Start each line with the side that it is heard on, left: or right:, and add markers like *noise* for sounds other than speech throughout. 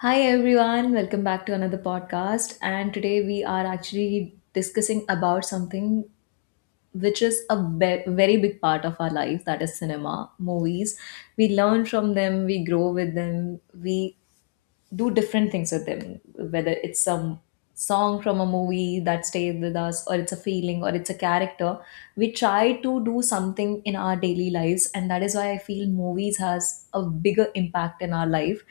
left: Hi everyone, welcome back to another podcast. And today we are actually discussing about something which is a very big part of our life, that is cinema, movies. We learn from them, we grow with them, we do different things with them, whether it's some song from a movie that stays with us, or it's a feeling, or it's a character. We try to do something in our daily lives, and that is why I feel movies has a bigger impact in our life.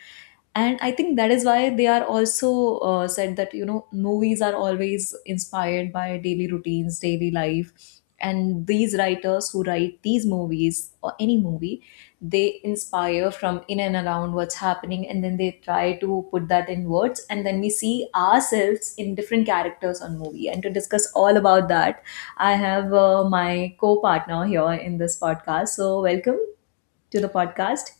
left: And I think that is why they are also said that you know movies are always inspired by daily routines, daily life, and these writers who write these movies or any movie, they inspire from in and around what's happening, and then they try to put that in words, and then we see ourselves in different characters on movie. And to discuss all about that, I have my co-partner here in this podcast. So welcome to the podcast.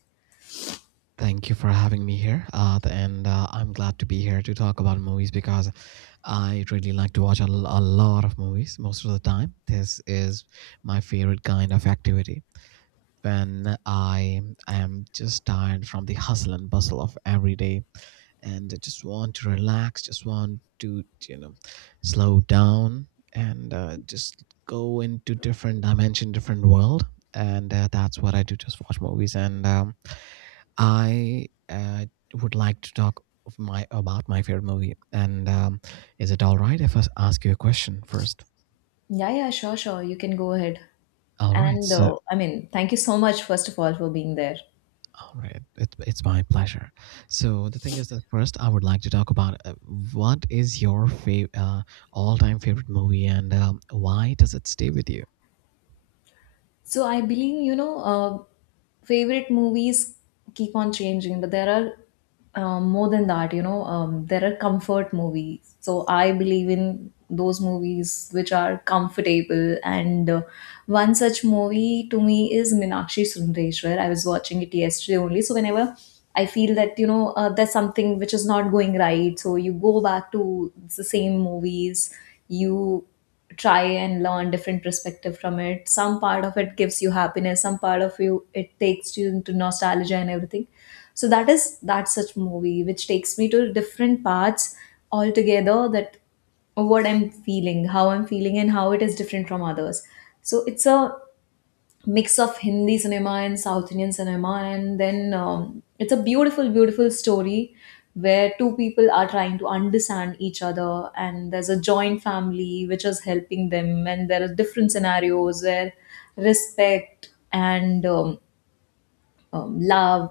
right: Thank you for having me here. Th- and I'm glad to be here to talk about movies because I really like to watch a lot of movies most of the time. This is my favorite kind of activity. When I am just tired from the hustle and bustle of every day and I just want to relax, just want to, you know, slow down and just go into different dimension, different world. And that's what I do, just watch movies. And I would like to talk of my about my favorite movie. And is it all right if I ask you a question first?
left: Yeah, yeah, sure, sure, you can go ahead.
right: All right.
left: And
right: So,
left: I mean thank you so much first of all for being there.
right: all right. It's my pleasure. So the thing is that first, I would like to talk about what is your fav- all-time favorite movie, and why does it stay with you?
left: So I believe, favorite movies keep on changing, but there are more than that, there are comfort movies. So I believe in those movies which are comfortable. And one such movie to me is Minakshi Sundareshwar. I was watching it yesterday only. So whenever I feel that, there's something which is not going right, so you go back to the same movies, you try and learn different perspective from it. Some part of it gives you happiness, some part of you it takes you into nostalgia and everything. So that is that such movie which takes me to different parts altogether, that what I'm feeling, how I'm feeling, and how it is different from others. So it's a mix of Hindi cinema and South Indian cinema, and then it's a beautiful, beautiful story where two people are trying to understand each other, and there's a joint family which is helping them, and there are different scenarios where respect and love,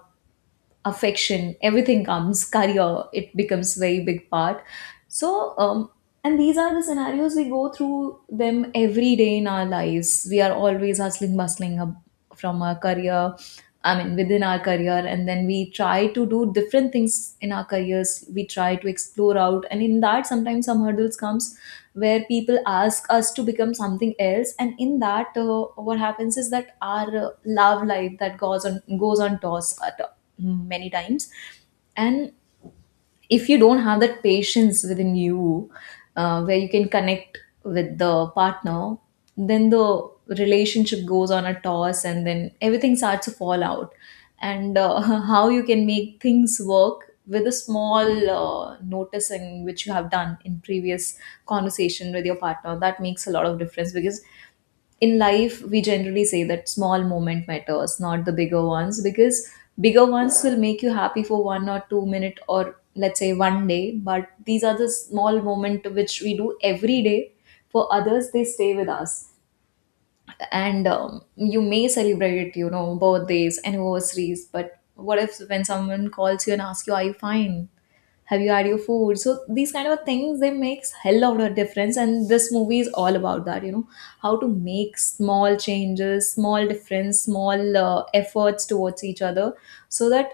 left: affection, everything comes. Career, it becomes very big part. So and these are the scenarios, we go through them every day in our lives. We are always hustling, bustling up from our career, I mean within our career, and then we try to do different things in our careers, we try to explore out, and in that sometimes some hurdles comes where people ask us to become something else. And in that, what happens is that our love life, that goes on toss at many times. And if you don't have that patience within you, where you can connect with the partner, then the relationship goes on a toss and then everything starts to fall out. And *laughs* how you can make things work with a small noticing which you have done in previous conversation with your partner, that makes a lot of difference. Because in life we generally say that small moment matters, not the bigger ones, because bigger ones will make you happy for 1 or 2 minute, or let's say one day, but these are the small moment which we do every day for others, they stay with us. And you may celebrate, you know, birthdays, anniversaries, but what if when someone calls you and asks you, are you fine, have you had your food? So these kind of things, they makes hell of a difference, and this movie is all about that, you know, how to make small changes, small difference, small efforts towards each other, so that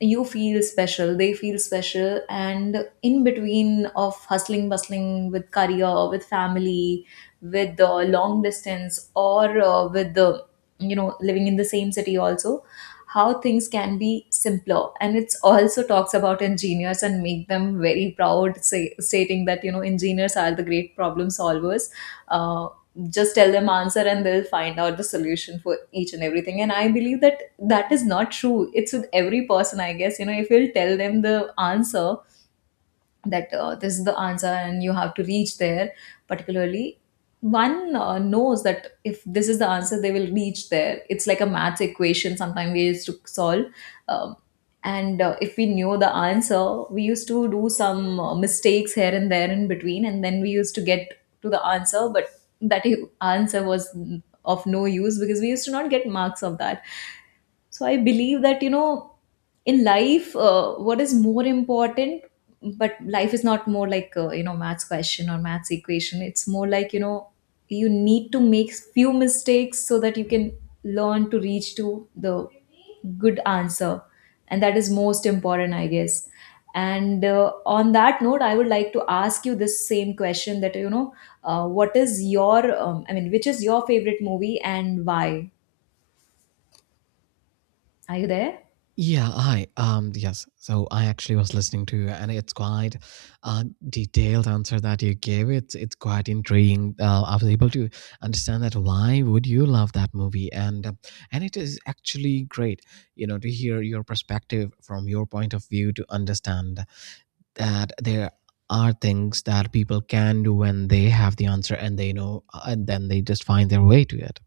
left: you feel special, they feel special. And in between of hustling, bustling with career, with family, with the long distance, or with the, you know, living in the same city also, how things can be simpler. And it's also talks about engineers and make them very proud, say, stating that you know engineers are the great problem solvers. uh, just tell them answer and they'll find out the solution for each and everything. And I believe that that is not true, it's with every person, I guess, you know, if you'll tell them the answer, that this is the answer and you have to reach there, particularly one knows that if this is the answer, they will reach there. It's like a math equation sometimes we used to solve. Um, and If we knew the answer, we used to do some mistakes here and there in between, and then we used to get to the answer, but that *laughs* answer was of no use because we used to not get marks of that. So I believe that, you know, in life, what is more important, but life is not more like, maths question or maths equation. It's more like, you know, you need to make few mistakes so that you can learn to reach to the good answer. And that is most important, I guess. And on that note, I would like to ask you this same question that, you know, what is your, which is your favorite movie and why? Are you there?
right: Yeah, hi. Yes. So I actually was listening to you, and it's quite a detailed answer that you gave. It's quite intriguing. I was able to understand that why would you love that movie, and it is actually great, you know, to hear your perspective from your point of view to understand that there are things that people can do when they have the answer and they know, and then they just find their way to it.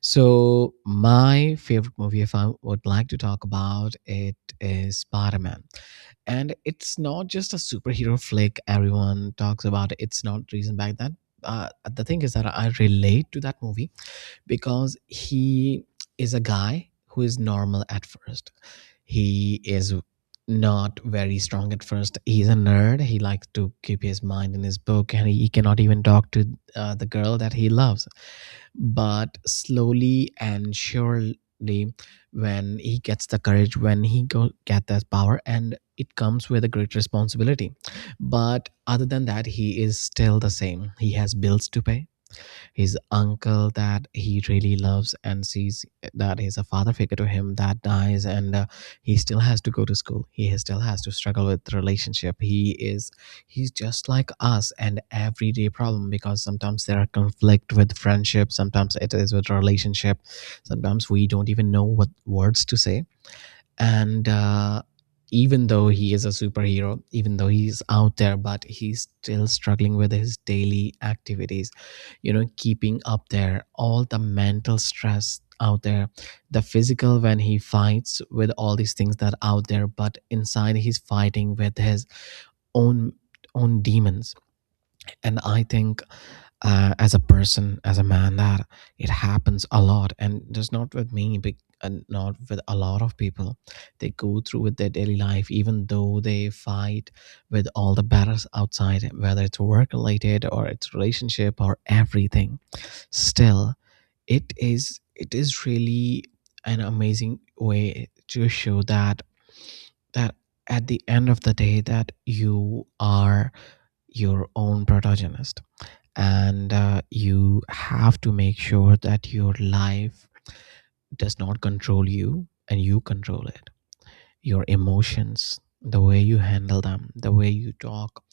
right: So my favorite movie, if I would like to talk about it, is Spider-Man, and it's not just a superhero flick. Everyone talks about it. It's not reason back then. The thing is that I relate to that movie because he is a guy who is normal at first he is not very strong at first. He's a nerd. He likes to keep his mind in his book and he cannot even talk to the girl that he loves. But slowly and surely, when he gets the courage, when he go get that power, and it comes with a great responsibility. But other than that, he is still the same. He has bills to pay his uncle that he really loves and sees that he's a father figure to him that dies, and he still has to go to school, still has to struggle with relationship, he's just like us and everyday problem because sometimes there are conflict with friendship, sometimes it is with relationship, sometimes we don't even know what words to say, and even though he is a superhero, even though he's out there, but he's still struggling with his daily activities, you know, keeping up there all the mental stress out there, the physical when he fights with all these things that are out there, but inside he's fighting with his own own demons. And I think as a person, as a man, that it happens a lot, and just not with me, but and not with a lot of people, they go through with their daily life even though they fight with all the battles outside, whether it's work related or it's relationship or everything. Still, it is really an amazing way to show that that at the end of the day, that you are your own protagonist, and you have to make sure that your life does not control you and you control it, your emotions, the way you handle them, the way you talk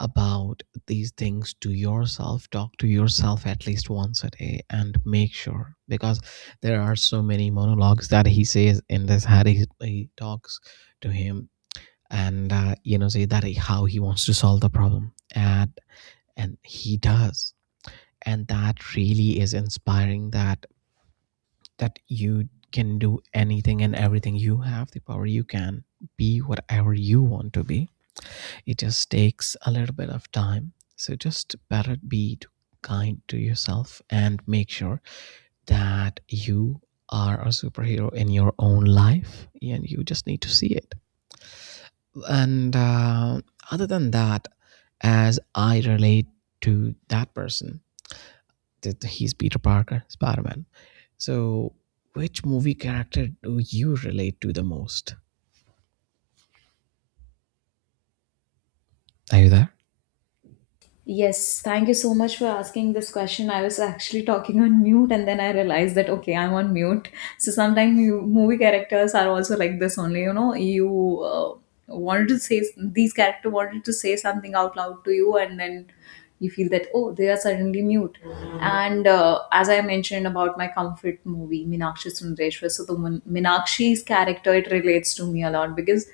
right: about these things to yourself. Talk to yourself at least once a day and make sure, because there are so many monologues that he says in this, how he talks to him, and you know, say that how he wants to solve the problem, and he does, and that really is inspiring that you can do anything and everything. You have the power. You can be whatever you want to be. It just takes a little bit of time. So just better be kind to yourself and make sure that you are a superhero in your own life and you just need to see it. And other than that, as I relate to that person, that he's Peter Parker, Spider Man. So, which movie character do you relate to the most? Are you there?
left: Yes, thank you so much for asking this question. I was actually talking on mute and then I realized that, okay, I'm on mute. So sometimes you, movie characters are also like this only, you know, you wanted to say, these character wanted to say something out loud to you, and then you feel that, oh, they are suddenly mute. And as I mentioned about my comfort movie Minakshi Sundareshwar, so the Minakshi's character, it relates to me a lot because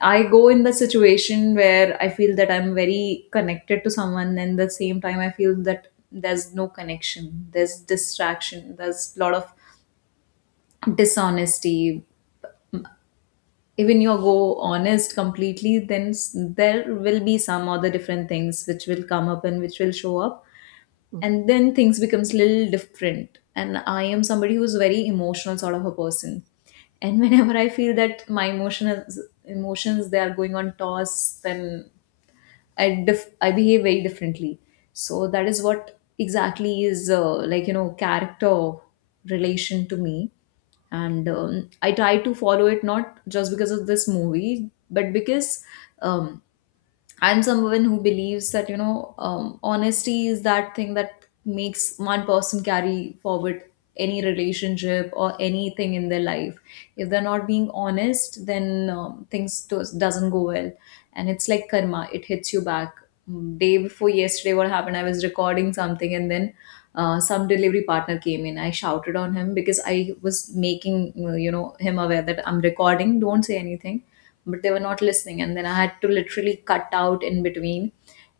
left: I go in the situation where I feel that I'm very connected to someone, and the same time I feel that there's no connection, there's distraction, there's a lot of dishonesty. Even you go honest completely, then there will be some other different things which will come up and which will show up,
right: Mm.
left: and then things becomes little different. And I am somebody who's very emotional sort of a person, and *laughs* whenever I feel that my emotions they are going on toss, then I I behave very differently. So that is what exactly is, like you know, character relation to me. And I try to follow it, not just because of this movie, but because um, I'm someone who believes that, you know, honesty is that thing that makes one person carry forward any relationship or anything in their life. If they're not being honest, then things doesn't go well, and it's like karma. It hits you back. Day before yesterday, what happened? I was recording something, and then some delivery partner came in. I shouted on him because I was making, you know, him aware that I'm recording, don't say anything, but they were not listening, and then I had to literally cut out in between.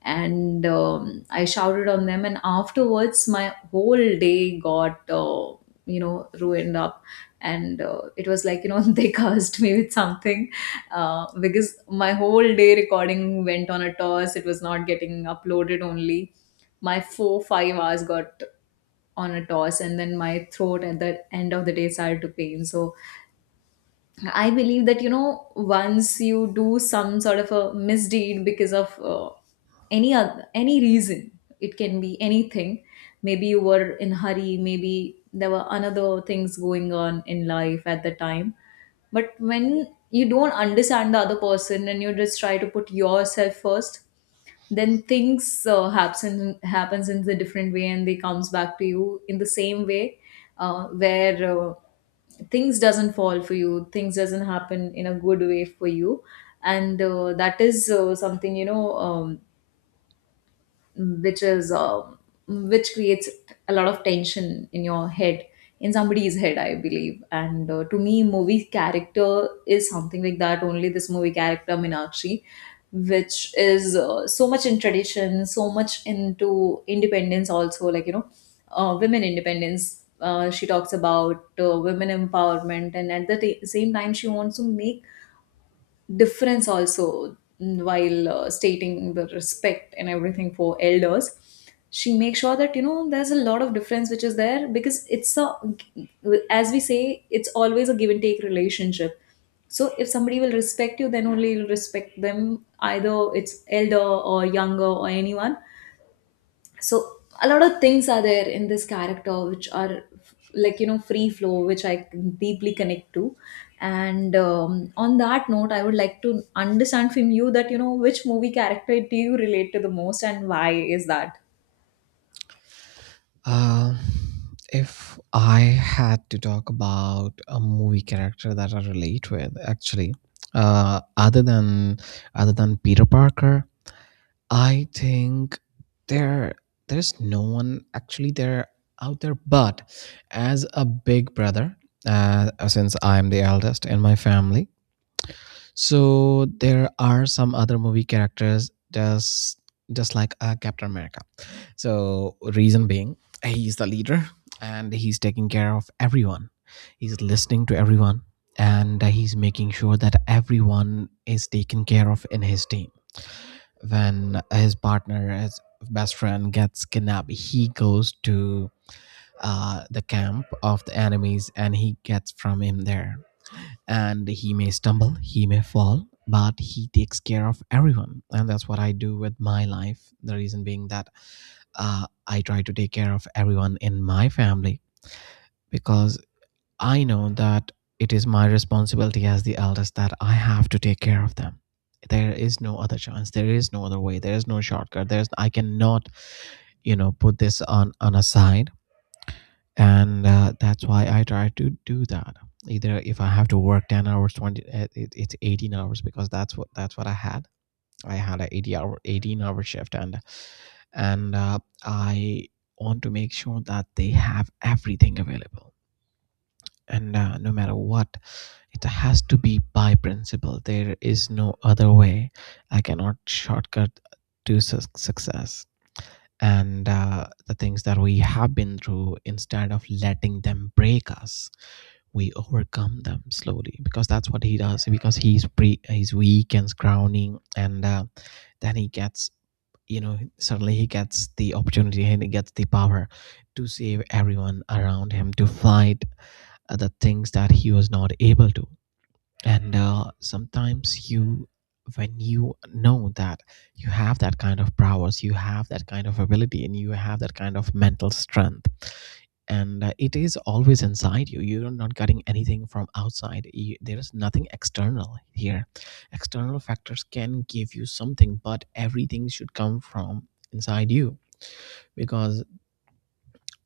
left: And I shouted on them, and afterwards my whole day got, you know, ruined up. And it was like, you know, *laughs* they cursed me with something, because my whole day recording went on a toss, it was not getting uploaded only. My 4 5 hours got on a toss, and then my throat at the end of the day started to pain. So I believe that, you know, once you do some sort of a misdeed because of any reason, it can be anything. Maybe you were in hurry, maybe there were another things going on in life at the time, but when you don't understand the other person and you just try to put yourself first, then things happens in the different way, and they comes back to you in the same way, where things doesn't fall for you, things doesn't happen in a good way for you. And that is something, you know, which is which creates a lot of tension in your head, in somebody's head, I believe. And to me movie character is something like that only. This movie character Meenakshi, which is so much in tradition, so much into independence also, like you know, women independence, she talks about women empowerment, and at the same time she wants to make difference also, while stating the respect and everything for elders. She makes sure that, you know, there's a lot of difference which is there, because it's a, as we say, it's always a give and take relationship. So if somebody will respect you, then only you'll respect them, either it's elder or younger or anyone. So a lot of things are there in this character which are like you know free flow which I deeply connect to. And on that note I would like to understand from you that, you know, which movie character do you relate to the most, and why is that?
right: Um, if I had to talk about a movie character that I relate with, actually, uh, other than other than Peter Parker, I think there there's no one actually there out there. But as a big brother, since I'm the eldest in my family, so there are some other movie characters just like Captain America. So reason being, he's the leader and he's taking care of everyone. He's listening to everyone and he's making sure that everyone is taken care of in his team. When his partner, his best friend gets kidnapped, he goes to the camp of the enemies and he gets from him there, and he may stumble, he may fall, but he takes care of everyone. And that's what I do with my life. The reason being that I try to take care of everyone in my family because I know that it is my responsibility as the eldest that I have to take care of them. There is no other chance. There is no other way. There is no shortcut. There's I cannot, you know, put this on a side, and that's why I try to do that, either if I have to work 10 hours, 20 it's 18 hours, because that's what I had, I had a 80 hour 18-hour shift, and I want to make sure that they have everything available, and no matter what, it has to be by principle. There is no other way. I cannot shortcut to success, and the things that we have been through, instead of letting them break us, we overcome them slowly, because that's what he does, because he's weak and scrawny, and then he gets, you know, suddenly he gets the opportunity, and he gets the power to save everyone around him, to fight the things that he was not able to. And sometimes you, when you know that you have that kind of prowess, you have that kind of ability, and you have that kind of mental strength, and it is always inside you, you're not getting anything from outside. There is nothing external here. External factors can give you something, but everything should come from inside you, because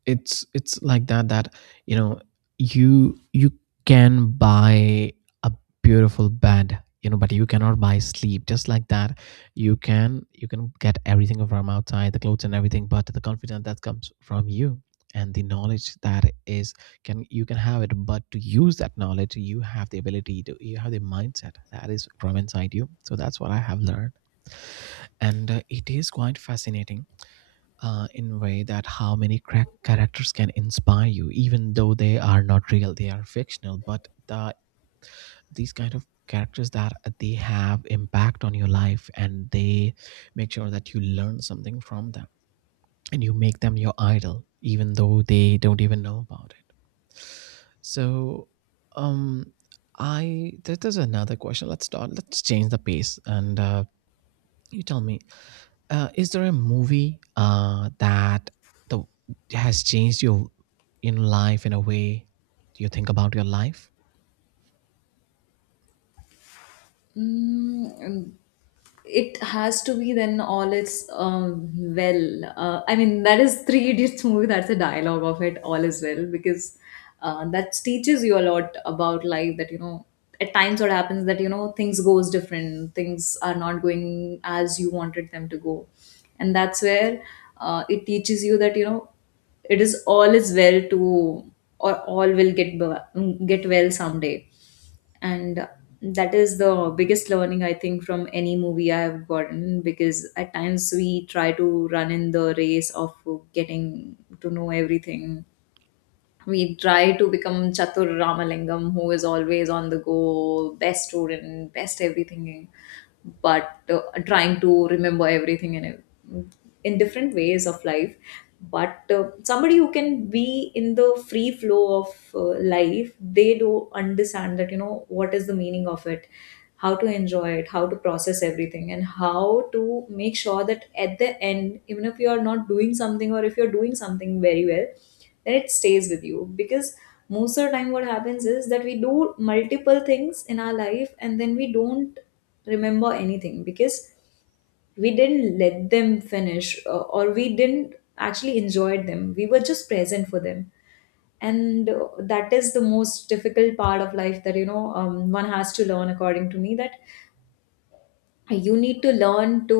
right: it's like that, that you know, you can buy a beautiful bed, you know, but you cannot buy sleep just like that. You can, you can get everything from outside, the clothes and everything, but the confidence that comes from you, and the knowledge that is, can you can have it, but to use that knowledge, you have the ability to, you have the mindset that is from inside you. So that's what I have learned, and it is quite fascinating in way that how many crack characters can inspire you, even though they are not real, they are fictional, but the these kind of characters, that they have impact on your life, and they make sure that you learn something from them, and you make them your idol, even though they don't even know about it. So um, there's another question. Let's start, let's change the pace, and you tell me, is there a movie that the, has changed your in life in a way you think about your life?
left: Mm, um, it has to be then all is well. I mean, that is Three Idiots movie. That's a dialogue of it. All is well because that teaches you a lot about life. That, you know, at times what happens, that you know things goes different. Things are not going as you wanted them to go, and that's where it teaches you that you know it is all is well to or all will get get well someday. And that is the biggest learning I think from any movie I have gotten, because at times we try to run in the race of getting to know everything. We try to become Chatur Ramalingam, who is always on the go, best student, best everything, but trying to remember everything in a, in different ways of life, but somebody who can be in the free flow of life, they do understand that you know what is the meaning of it, how to enjoy it, how to process everything, and how to make sure that at the end, even if you are not doing something, or if you're doing something very well, then it stays with you. Because most of the time what happens is that we do multiple things in our life and then we don't remember anything because we didn't let them finish, or we didn't actually enjoy them. We were just present for them. And that is the most difficult part of life that, you know, one has to learn, according to me, that you need to learn to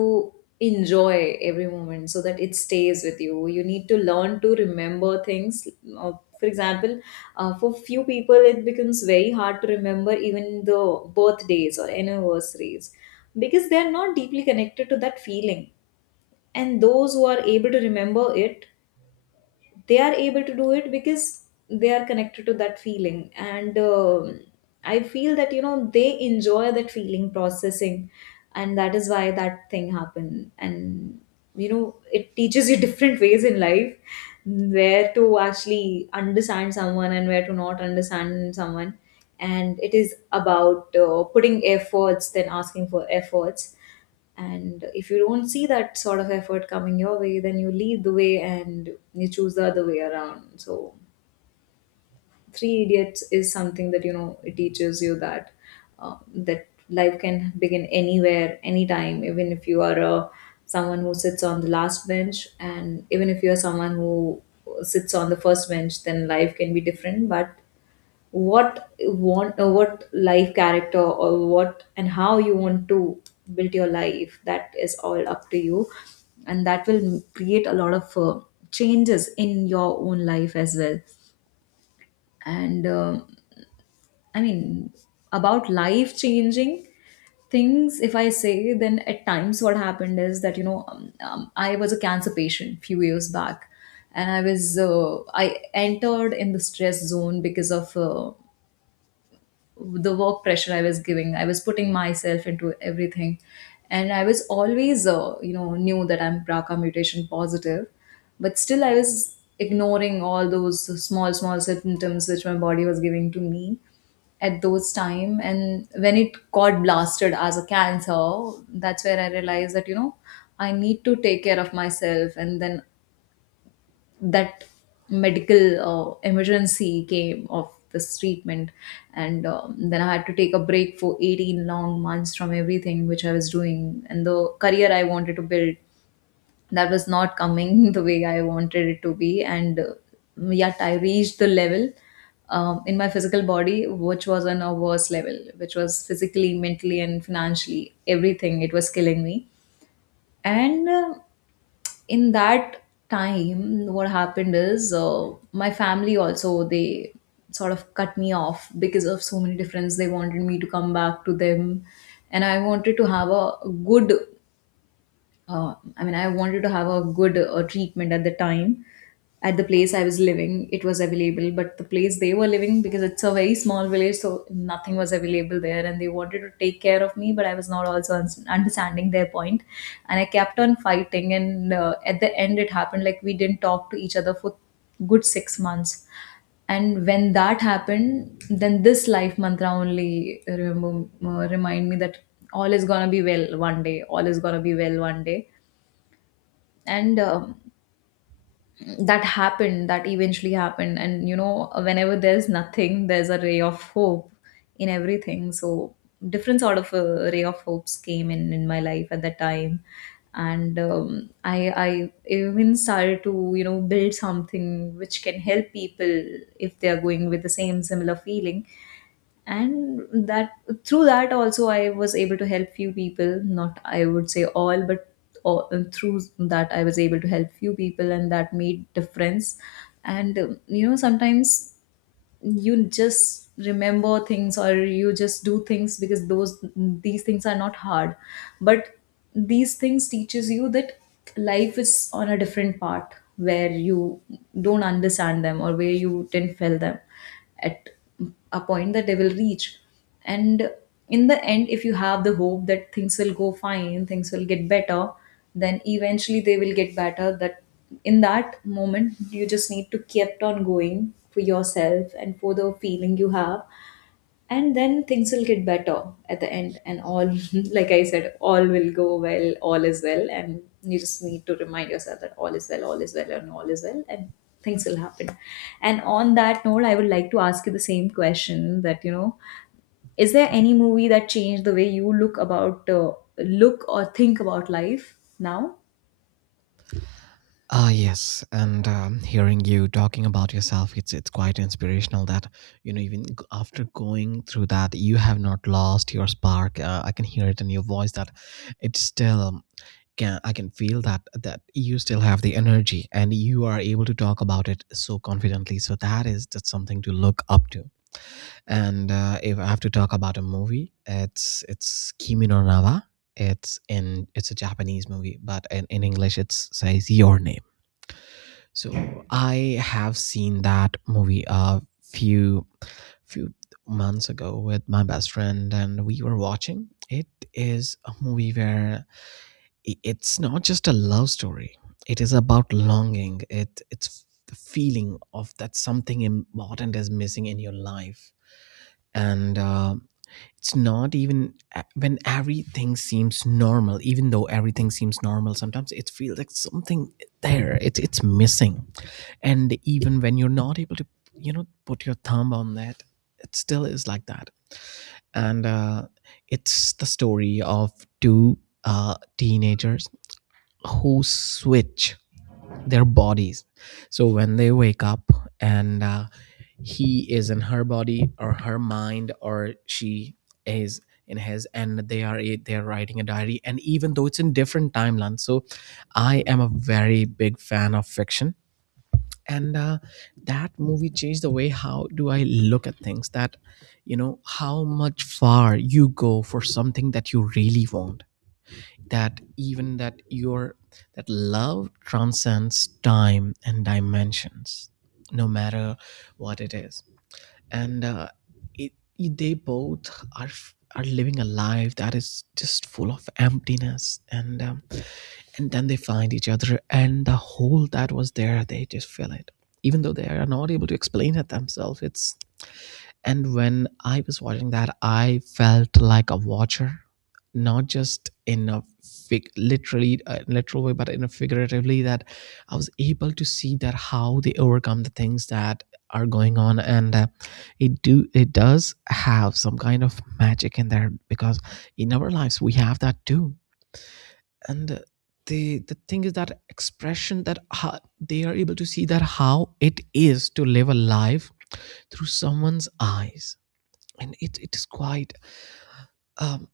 left: enjoy every moment so that it stays with you. You need to learn to remember things. Uh, for example, for few people it becomes very hard to remember even the birthdays or anniversaries, because they are not deeply connected to that feeling. And those who are able to remember it, they are able to do it because they are connected to that feeling. And I feel that you know they enjoy that feeling processing, and that is why that thing happened. And you know it teaches you *laughs* different ways in life, where to actually understand someone and where to not understand someone. And it is about putting efforts then asking for efforts. And if you don't see that sort of effort coming your way, then you lead the way and you choose the other way around. So, Three Idiots is something that you know it teaches you that that life can begin anywhere, anytime, even if you are a someone who sits on the last bench, and even if you are someone who sits on the first bench, then life can be different. But what you want, what life character, or what and how you want to build your life, that is all up to you. And that will create a lot of changes in your own life as well. And I mean, about life changing things, if I say, then at times what happened is that you know, I was a cancer patient few years back. And I was I entered in the stress zone because of the work pressure I was giving. I was putting myself into everything. And I was always, you know, knew that I'm BRCA mutation positive, but still I was ignoring all those small, small symptoms which my body was giving to me at those time. And when it got blasted as a cancer, that's where I realized that you know I need to take care of myself. And then that medical emergency came of this treatment. And then I had to take a break for 18 long months from everything which I was doing, and the career I wanted to build, that was not coming *laughs* the way I wanted it to be. And yet I reached the level, in my physical body, which was on a worse level, which was physically, mentally, and financially, everything, it was killing me. And in that time what happened is, my family also, they sort of cut me off because of so many difference. They wanted me to come back to them, and I wanted to have a good I mean, I wanted to have a good treatment at the time. At the place I was living, it was available, but the place they were living, because it's a very small village, so nothing was available there, and they wanted to take care of me, but I was not also understanding their point, and I kept on fighting, and at the end, it happened like we didn't talk to each other for good 6 months. And when that happened, then this life mantra only remember remind me that all is gonna be well one day, all is gonna be well one day. And that happened, that eventually happened. And you know whenever there's nothing, there's a ray of hope in everything. So different sort of ray of hopes came in my life at that time. And I even started to, you know, build something which can help people if they are going with the same similar feeling. And that, through that also I was able to help few people, not I would say all, but all, through that I was able to help few people, and that made difference. And you know sometimes you just remember things or you just do things because those these things are not hard, but these things teaches you that life is on a different part, where you don't understand them or where you didn't feel them at a point that they will reach. And in the end, if you have the hope that things will go fine, things will get better, then eventually they will get better. That in that moment you just need to keep on going for yourself and for the feeling you have, and then things will get better at the end. And all *laughs* like I said, all will go well, all is well. And you just need to remind yourself that all is well, all is well, and all is well, and things will happen. And on that note, I would like to ask you the same question, that you know, is there any movie that changed the way you look about, look or think about life now?
right: Ah, yes, and hearing you talking about yourself, it's quite inspirational that you know, even after going through that, you have not lost your spark. I can hear it in your voice that it's still can I can feel that you still have the energy and you are able to talk about it so confidently. So that is just something to look up to. And if I have to talk about a movie, it's Kimi no Nawa. It's a Japanese movie, but in English it says Your Name. So I have seen that movie a few months ago with my best friend, and we were watching. It is a movie where it's not just a love story. It is about longing. It's the feeling of that something important is missing in your life, and it's not even when everything seems normal. Even though everything seems normal, sometimes it feels like something there. It's missing, and even when you're not able to, put your thumb on that, it still is like that. And It's the story of two teenagers who switch their bodies. So when they wake up and he is in her body, or her mind, or she is in his, and they are they are writing a diary, and even though it's in different timelines. So I am a very big fan of fiction, and that movie changed the way how do I look at things. That, how much far you go for something that you really want, that even that your, that love transcends time and dimensions, no matter what it is. and uh, it, they both are living a life that is just full of emptiness, and then they find each other, and the hole that was there, they just fill it, even though they are not able to explain it themselves. It's, and when I was watching that, I felt like a watcher, not just in a literally literal way, but in a figuratively, that I was able to see that how they overcome the things that are going on. And it do it does have some kind of magic in there, because in our lives we have that too. And the thing is that expression, that they are able to see that how it is to live a life through someone's eyes. And it is quite um,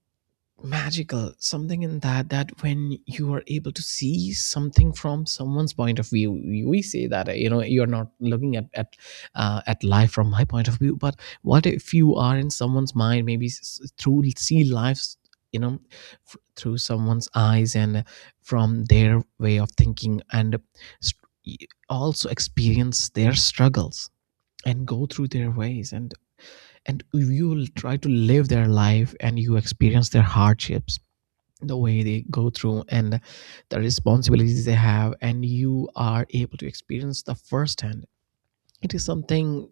right: magical, something in that, that when you are able to see something from someone's point of view. We say that, you're not looking at at life from my point of view, but what if you are in someone's mind? Maybe through see lives, you know through someone's eyes, and from their way of thinking, and also experience their struggles, and go through their ways, and you will try to live their life, and you experience their hardships, the way they go through, and the responsibilities they have, and you are able to experience the firsthand. It is something,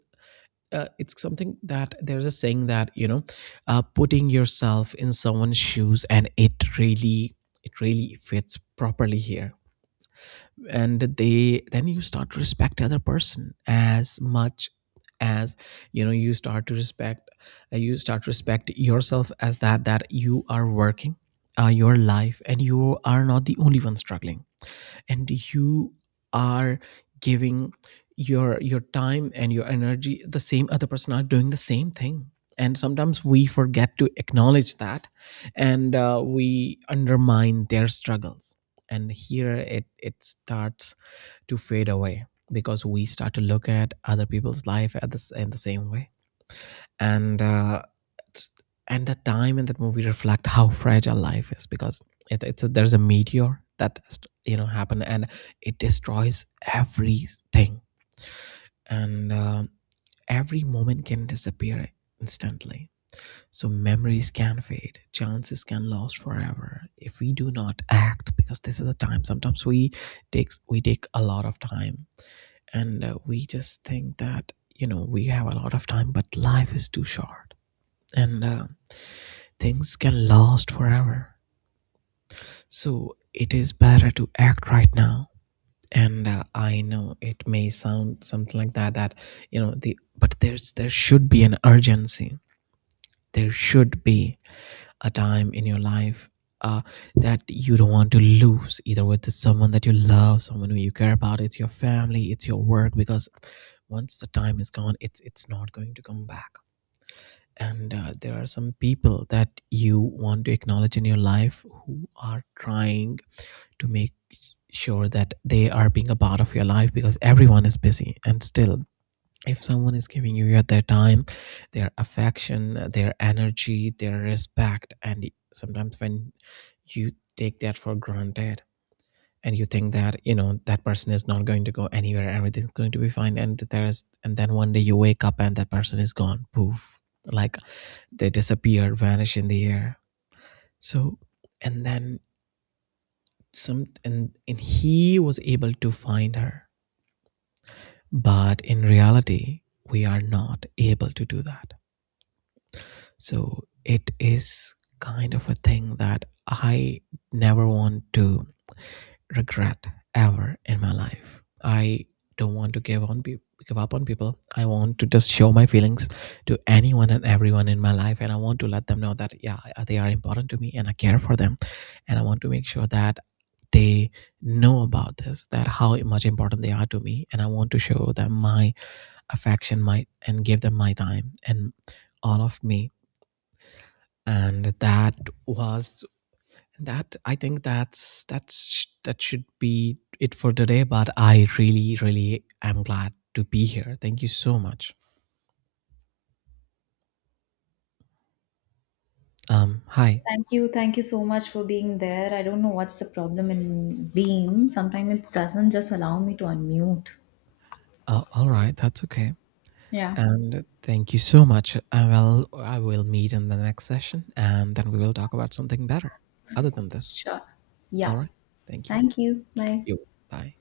right: it's something that there's a saying that, putting yourself in someone's shoes, and it really, it really fits properly here. And they then you start to respect the other person as much as, you start to respect, you start to respect yourself, as that, that you are working your life, and you are not the only one struggling, and you are giving your time and your energy, the same other person are doing the same thing, and sometimes we forget to acknowledge that. And we undermine their struggles, and here it starts to fade away, because we start to look at other people's life at this in the same way. and uh, it's- and that time in that movie reflect how fragile life is, because it's a, there's a meteor that, happen, and it destroys everything. And every moment can disappear instantly. So memories can fade, chances can last forever if we do not act, because this is the time. Sometimes we takes we take a lot of time, and we just think that, we have a lot of time, but life is too short, and things can last forever, so it is better to act right now. And I know it may sound something like that, that, the but there's there should be an urgency, there should be a time in your life, uh, that you don't want to lose, either with someone that you love, someone who you care about, it's your family, it's your work, because once the time is gone, it's not going to come back. And there are some people that you want to acknowledge in your life, who are trying to make sure that they are being a part of your life, because everyone is busy, and still, if someone is giving you their time, their affection, their energy, their respect, and sometimes when you take that for granted, and you think that, that person is not going to go anywhere, everything's going to be fine, and there's and then one day you wake up and that person is gone, poof, like, they disappear, vanish in the air. So, and then, some and he was able to find her, but in reality we are not able to do that. So it is kind of a thing that I never want to regret, ever in my life. I don't want to give on people, give up on people. I want to just show my feelings to anyone and everyone in my life, and I want to let them know that, yeah, they are important to me and I care for them, and I want to make sure that they know about this, that how much important they are to me, and I want to show them my affection, my, and give them my time, and all of me. And was that, I think that's that should be it for today, but I really really am glad to be here, thank you so much. Hi.
left: Thank you. Thank you so much for being there. I don't know what's the problem in being. Sometimes it doesn't just allow me to unmute.
right: All right, that's okay.
left: Yeah,
right: And thank you so much, I will meet in the next session, and then we will talk about something better, other than this.
left: sure.
right: All
left: Yeah.
right: right. Thank you.
left: Thank you. Bye.
right: You. Bye.